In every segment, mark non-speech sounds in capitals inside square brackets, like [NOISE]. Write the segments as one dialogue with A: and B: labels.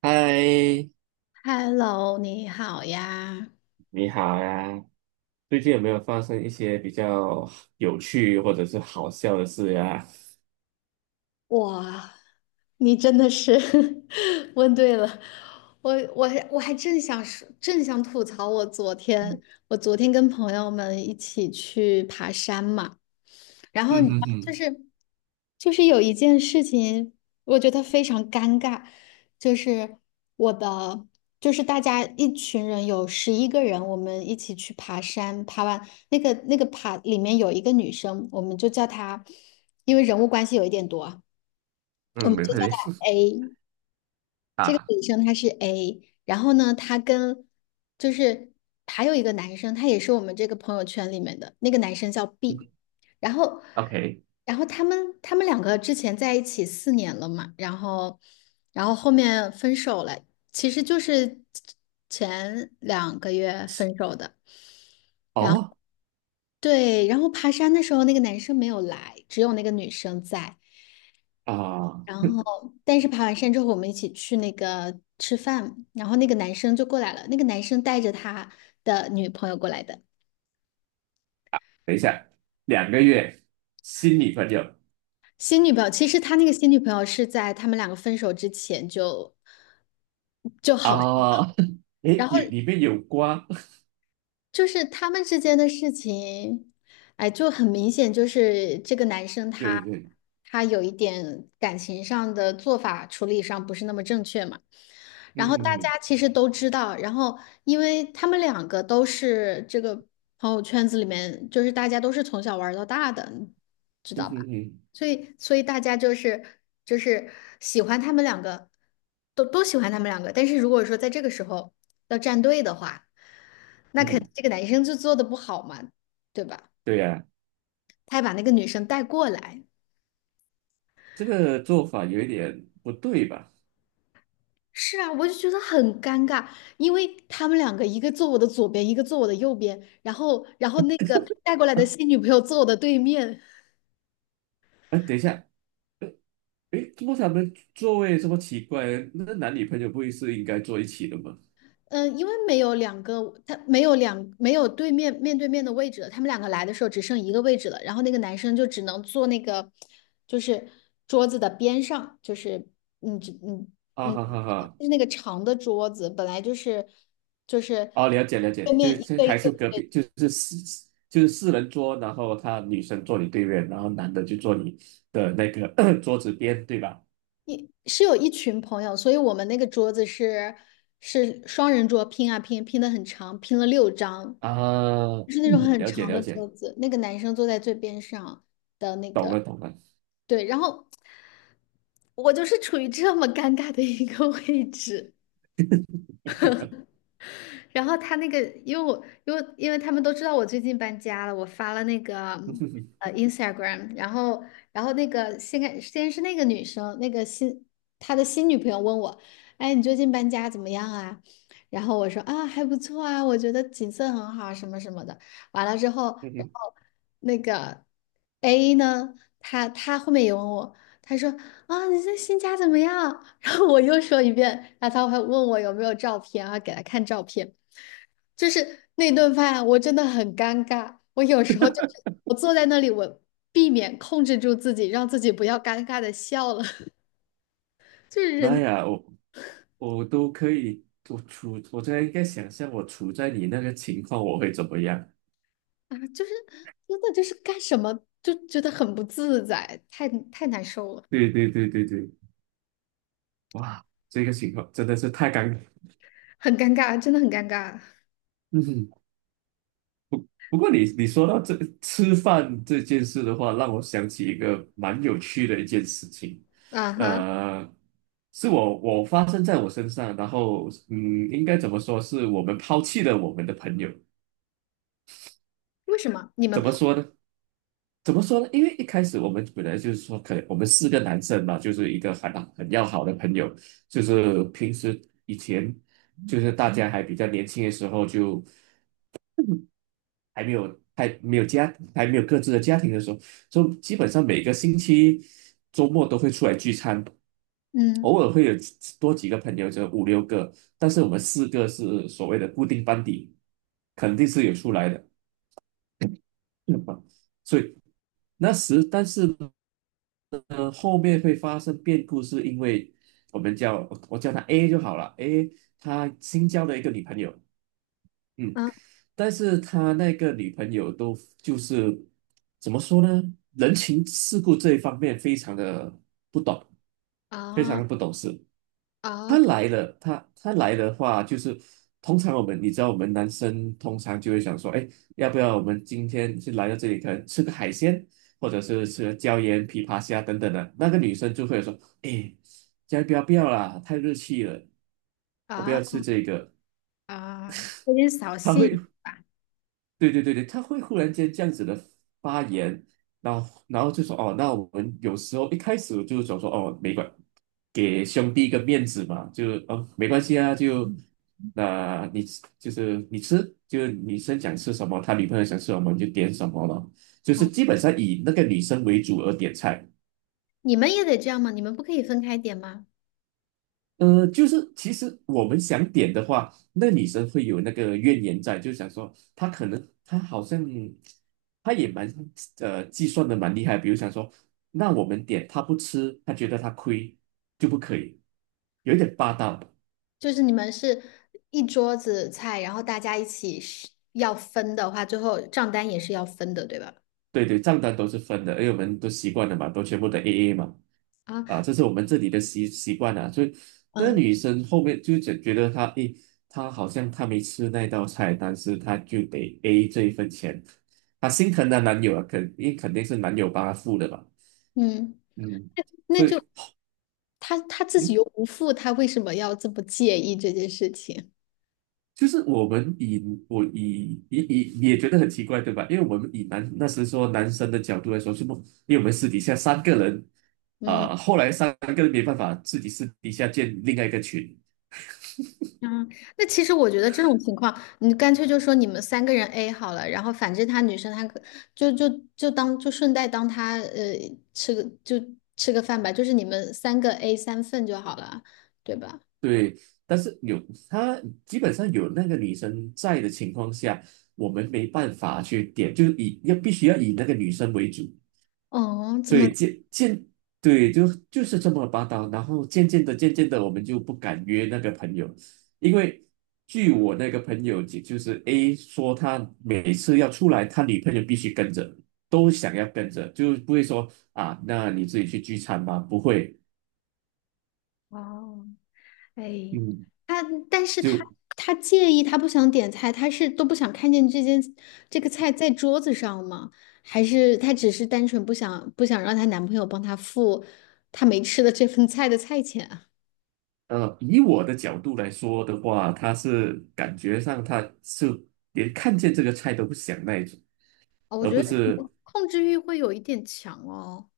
A: 嗨，
B: Hello，你好呀。
A: 你好呀！最近有没有发生一些比较有趣或者是好笑的事呀？
B: 哇，你真的是 [LAUGHS] 问对了，我还正想说，正想吐槽我昨天，我昨天跟朋友们一起去爬山嘛，然后
A: 嗯
B: 你知
A: 哼
B: 道就
A: 哼，
B: 是就是有一件事情，我觉得非常尴尬，就是我的就是大家一群人有11个人，我们一起去爬山，爬完那个爬里面有一个女生，我们就叫她，因为人物关系有一点多。我
A: 嗯，
B: 们
A: 没
B: 就叫
A: 问题
B: 她 A。
A: [LAUGHS]
B: 这个
A: 啊。
B: 女生她是 A，然后呢，她跟就是还有一个男生，他也是我们这个朋友圈里面的那个男生叫 B，然后
A: OK，
B: 然后他们两个之前在一起4年了嘛，然后后面分手了，其实就是前2个月分手的。
A: 哦
B: 对，然后爬山的时候那个男生没有来，只有那个女生在。
A: 啊，
B: 然后，但是爬完山之后，我们一起去那个吃饭，然后那个男生就过来了，那个男生带着他的女朋友过来的，
A: 等一下，两个月新女朋友
B: 新女朋友。其实他那个新女朋友是在他们两个分手之前就就好，
A: 啊？[LAUGHS] 诶，
B: 然后
A: 有里面有瓜？[LAUGHS]
B: 就是他们之间的事情，哎，就很明显，就是这个男生他
A: 对对对，
B: 他有一点感情上的做法处理上不是那么正确嘛。然后大
A: 嗯，
B: 家其实都知道，然后因为他们两个都是这个朋友圈子里面，就是大家都是从小玩到大的，你知
A: 嗯
B: 道
A: 哼
B: 吧？
A: 哼，
B: 所以大家就是喜欢他们两个，都喜欢他们两个。但是如果说在这个时候要站队的话，那
A: 嗯，
B: 肯
A: 哼，
B: 这个男生就做的不好嘛，对吧？
A: 对呀，
B: 他还把那个女生带过来。
A: 这个做法有一点不对吧？
B: 是啊，我就觉得很尴尬，因为他们两个一个坐我的左边，一个坐我的右边，然后那个带过来的新女朋友坐我的对面，
A: 哎，等一下，诶，不过他们座位这么奇怪，那男女朋友不会是应该坐一起的吗？
B: 嗯，因为没有两个，他没有两没有对面面对面的位置了，他们两个来的时候只剩一个位置了，然后那个男生就只能坐那个就是桌子的边上，就是嗯只嗯
A: 啊
B: 嗯，
A: 哈哈哈！
B: 就是那个长的桌子，本来就是
A: 哦，了解了解，
B: 对
A: 就
B: 面一
A: 是
B: 个一
A: 还是隔
B: 个。
A: 壁，就是四人桌，然后他女生坐你对面，然后男的就坐你的那个 [CLEARS THROAT] 桌子边，对吧？
B: 一是有一群朋友，所以我们那个桌子是双人桌，拼啊拼，拼的很长，拼了6张，
A: 啊，
B: 就是那种
A: 嗯，
B: 很
A: 了解
B: 长的
A: 了
B: 桌
A: 解，
B: 子。那个男生坐在最边上的那
A: 懂
B: 个，
A: 了懂了。
B: 对，然后我就是处于这么尴尬的一个 [LAUGHS] 位置。然后他那个，因为我因为因为他们都知道我最近搬家了，我发了那个
A: [LAUGHS]
B: Instagram，然后那个先开先是那个女生，那个新她的新女朋友问我，哎，你最近搬家怎么样啊？然后我说啊还不错啊，我觉得景色很好啊什么什么的。完了之后，然后那个 A 呢，他后面也问我，他说啊你这新家怎么样？[LAUGHS] 我又说一遍，然后他还问我有没有照片，啊，给他看照片。就是那顿饭啊，我真的很尴尬。我有时候就是我坐在那里，我避免控制住自己，让自己不要尴尬的笑了。[LAUGHS] 就是
A: 妈
B: 人
A: 呀，我都可以，我现在应该想象我处在你那个情况，我会怎么样？
B: 啊，就是真的就是干什么就觉得很不自在，太难受了，
A: 对对对对对，哇，这个情况真的是太尴尬。
B: 很尴尬，真的很尴尬
A: 嗯哼，不过你说到这吃饭这件事的话，让我想起一个蛮有趣的一件事情，
B: 啊哈！
A: 呃，是我发生在我身上，然后应该怎么说是我们抛弃了我们的朋友，
B: 为什么你们
A: 怎么
B: 泡？
A: 说呢？怎么说呢？因为一开始我们本来就是说，可能我们四个男生嘛，就是一个很要好的朋友，就是平时以前就是大家还比较年轻的时候就。还没有各自的家庭的时候，就基本上每个星期周末都会出来聚餐，
B: 嗯
A: 偶尔会有多几个朋友，就五六个，但是我们四个是所谓的固定班底，肯定是有出来的，嗯所以那时但是呢，后面会发生变故，是因为我叫他 A 就好了，A 他新交了一个女朋友。嗯，
B: 啊
A: 但是他那个女朋友都就是怎么说呢？人情世故这一方面不懂，非常的
B: 啊
A: 不懂事。他
B: 啊
A: 来了，他他来的话，就是通常我们你知道，我们男生通常就会想说，哎，要不要我们今天是来到这里，可能吃个海鲜，或者是吃个椒盐琵琶虾等等的。那个女生就会说，哎，先不要不要啦，太热气了，我不
B: 啊
A: 要吃这个。[LAUGHS]
B: 啊，有点扫
A: 他会
B: 兴吧？
A: 对对对对，他会忽然间这样子的发言，然后就说哦，那我们有时候一开始就想说哦，没关，给兄弟一个面子嘛，就哦没关系啊，你就是你吃，就女生想吃什么，他女朋友想吃什么你就点什么了，就
B: 啊。
A: 是基本上以那个女生为主而点菜。
B: 你们也得这样吗？你们不可以分开点吗？
A: 就是其实我们想点的话，那女生会有那个怨言在，就想说她可能她好像她也蛮计算的蛮厉害，比如想说，那我们点她不吃，她觉得她亏就不可以，有一点霸道。
B: 就是你们是一桌子菜，然后大家一起是要分的话，最后账单也是要分的，对吧？
A: 对对，账单都是分的，因为我们都习惯了嘛，都全部的 AA 嘛，
B: 啊，
A: 啊，这是我们这里的习惯啊。所以那个
B: 嗯
A: 女生后面就觉得她，诶，她好像她没吃那道菜，但是她就得 A 这一份钱，她心疼她男友啊，因为肯定是男友帮她付的嘛，
B: 嗯，
A: 嗯，
B: 那
A: 所
B: 就
A: 以。
B: 他自己又
A: 嗯。
B: 不付，他为什么要这么介意这件事情？
A: 就是我们以我以以以你也觉得很奇怪对吧？因为我们以男那时说男生的角度来说，是不？因为我们私底下三个人，
B: 嗯
A: 啊、后来三个人没办法自己私底下建另外一个群，
B: 嗯，那其实我觉得这种情况，你干脆就说你们3个人 A 好了，然后反正他女生她可就就当就顺带当他呃吃个就吃个饭吧，就是你们三个 A 3份就好了，对吧？
A: 对。但是他基本上有那个女生在的情况下，我们没办法去点，就是必须要以那个女生为主。
B: 哦，怎
A: 所
B: 么？
A: 以渐渐对，就是这么霸道。然后渐渐的、渐渐的，我们就不敢约那个朋友，因为据我那个朋友，就是 A 说，他每次要出来，他女朋友必须跟着，都想要跟着，就不会说啊，那你自己去聚餐吧，不会。
B: 哦，哎，
A: 嗯，
B: 他，但是他
A: 就
B: 他介意，他不想点菜，他是都不想看见这件这个菜在桌子上吗？还是他只是单纯不想让她男朋友帮她付她没吃的这份菜的菜钱啊？
A: 以我的角度来说的话，他是感觉上连看见这个菜都不想那一种。
B: 哦，我
A: 而
B: 觉
A: 不
B: 得可能
A: 是
B: 控制欲会有一点强哦。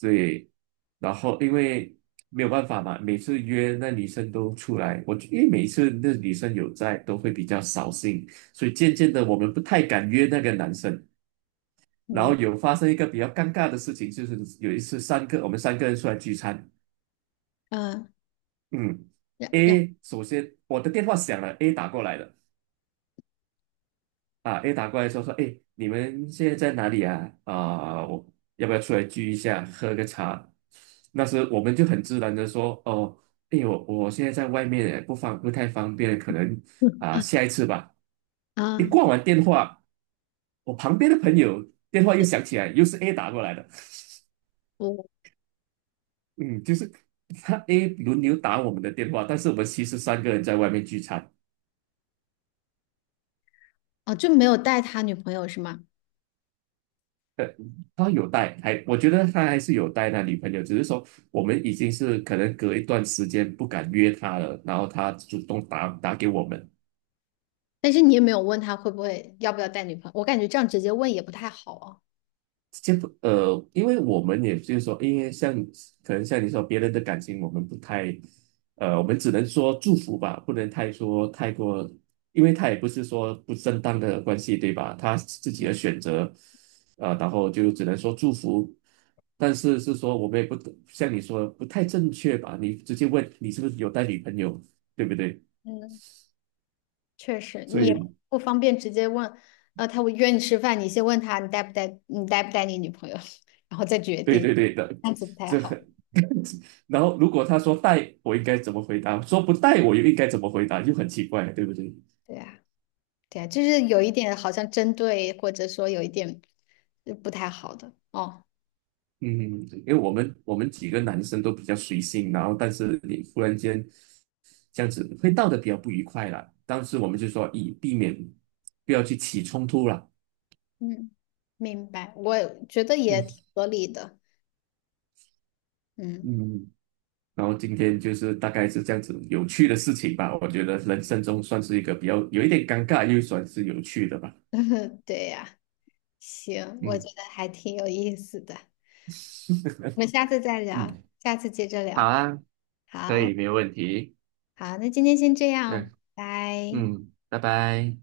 A: 对，然后因为没有办法嘛，每次约那女生都出来，因为每次那女生有在，都会比较扫兴，所以渐渐的我们不太敢约那个男生。然
B: 嗯
A: 后有发生一个比较尴尬的事情，就是有一次我们三个人出来聚餐，
B: 嗯，
A: 嗯
B: 然然
A: ，A 首先我的电话响了，A 打过来了。啊，a 打过来说，诶，你们现在在哪里啊？啊，我要不要出来聚一下，喝个茶？那时我们就很自然的说，哦，诶，我现在在外面欸，不太方便，可能啊
B: [LAUGHS]
A: 下一次吧。一
B: 啊，
A: 挂完电话，我旁边的朋友电话又响起来，又是 A 打过来的，
B: 我
A: 嗯，就是 [LAUGHS] A 轮流打我们的电话，但是我们其实三个人在外面聚餐。
B: 哦就没有带他女朋友是吗？
A: 对，他有带，我觉得他还是有带那女朋友，只是说我们已经是可能隔一段时间不敢约他了，然后他主动打给我们，
B: 但是你也没有问他会不会要不要带女朋友，我感觉这样直接问也不太好哦。
A: 这不呃，因为我们也就是说，因为像可能像你说别人的感情，我们不太我们只能说祝福吧，不能太说太过，因为他也不是说不正当的关系，对吧？他自己的选择，然后就只能说祝福，但是是说我们也不像你说的不太正确吧？你直接问你是不是有带女朋友，对不对？
B: 嗯确实，
A: 所
B: 你
A: 以
B: 也不方便直接问，呃，他会约你吃饭，你先问他你带不带，你带不带你女朋友，[LAUGHS] 然后再决
A: [LAUGHS] 对
B: 定，
A: 对对的，
B: 这样子不
A: [LAUGHS]
B: 太
A: 这
B: 好。
A: 很。[LAUGHS] 然后如果他说带，我应该怎么回答？说不带，我又应该怎么回答？就很奇怪，对不对？
B: 对呀，对呀，就是有一点好像针对，或者说有一点呃不太好的哦。
A: 嗯，因为我们几个男生都比较随性，然后但是你忽然间这样子会闹得比较不愉快啦。当时我们就说以避免不要去起冲突啦。
B: 嗯，明白，我觉得也
A: 嗯，
B: 挺合理的。嗯，
A: 嗯，然后今天就是大概是这样子有趣的事情吧，我觉得人生中算是一个比较有一点尴尬，又算是有趣的吧。
B: [LAUGHS] 对呀，行，我觉
A: 嗯，
B: 得还挺有意思的。我们下次再聊，
A: 嗯，
B: 下次接着
A: 好
B: 聊。
A: 啊，可
B: 好，
A: 以，没有问题。
B: 好，那今天先这样，
A: 嗯，
B: 拜。
A: 嗯，拜拜。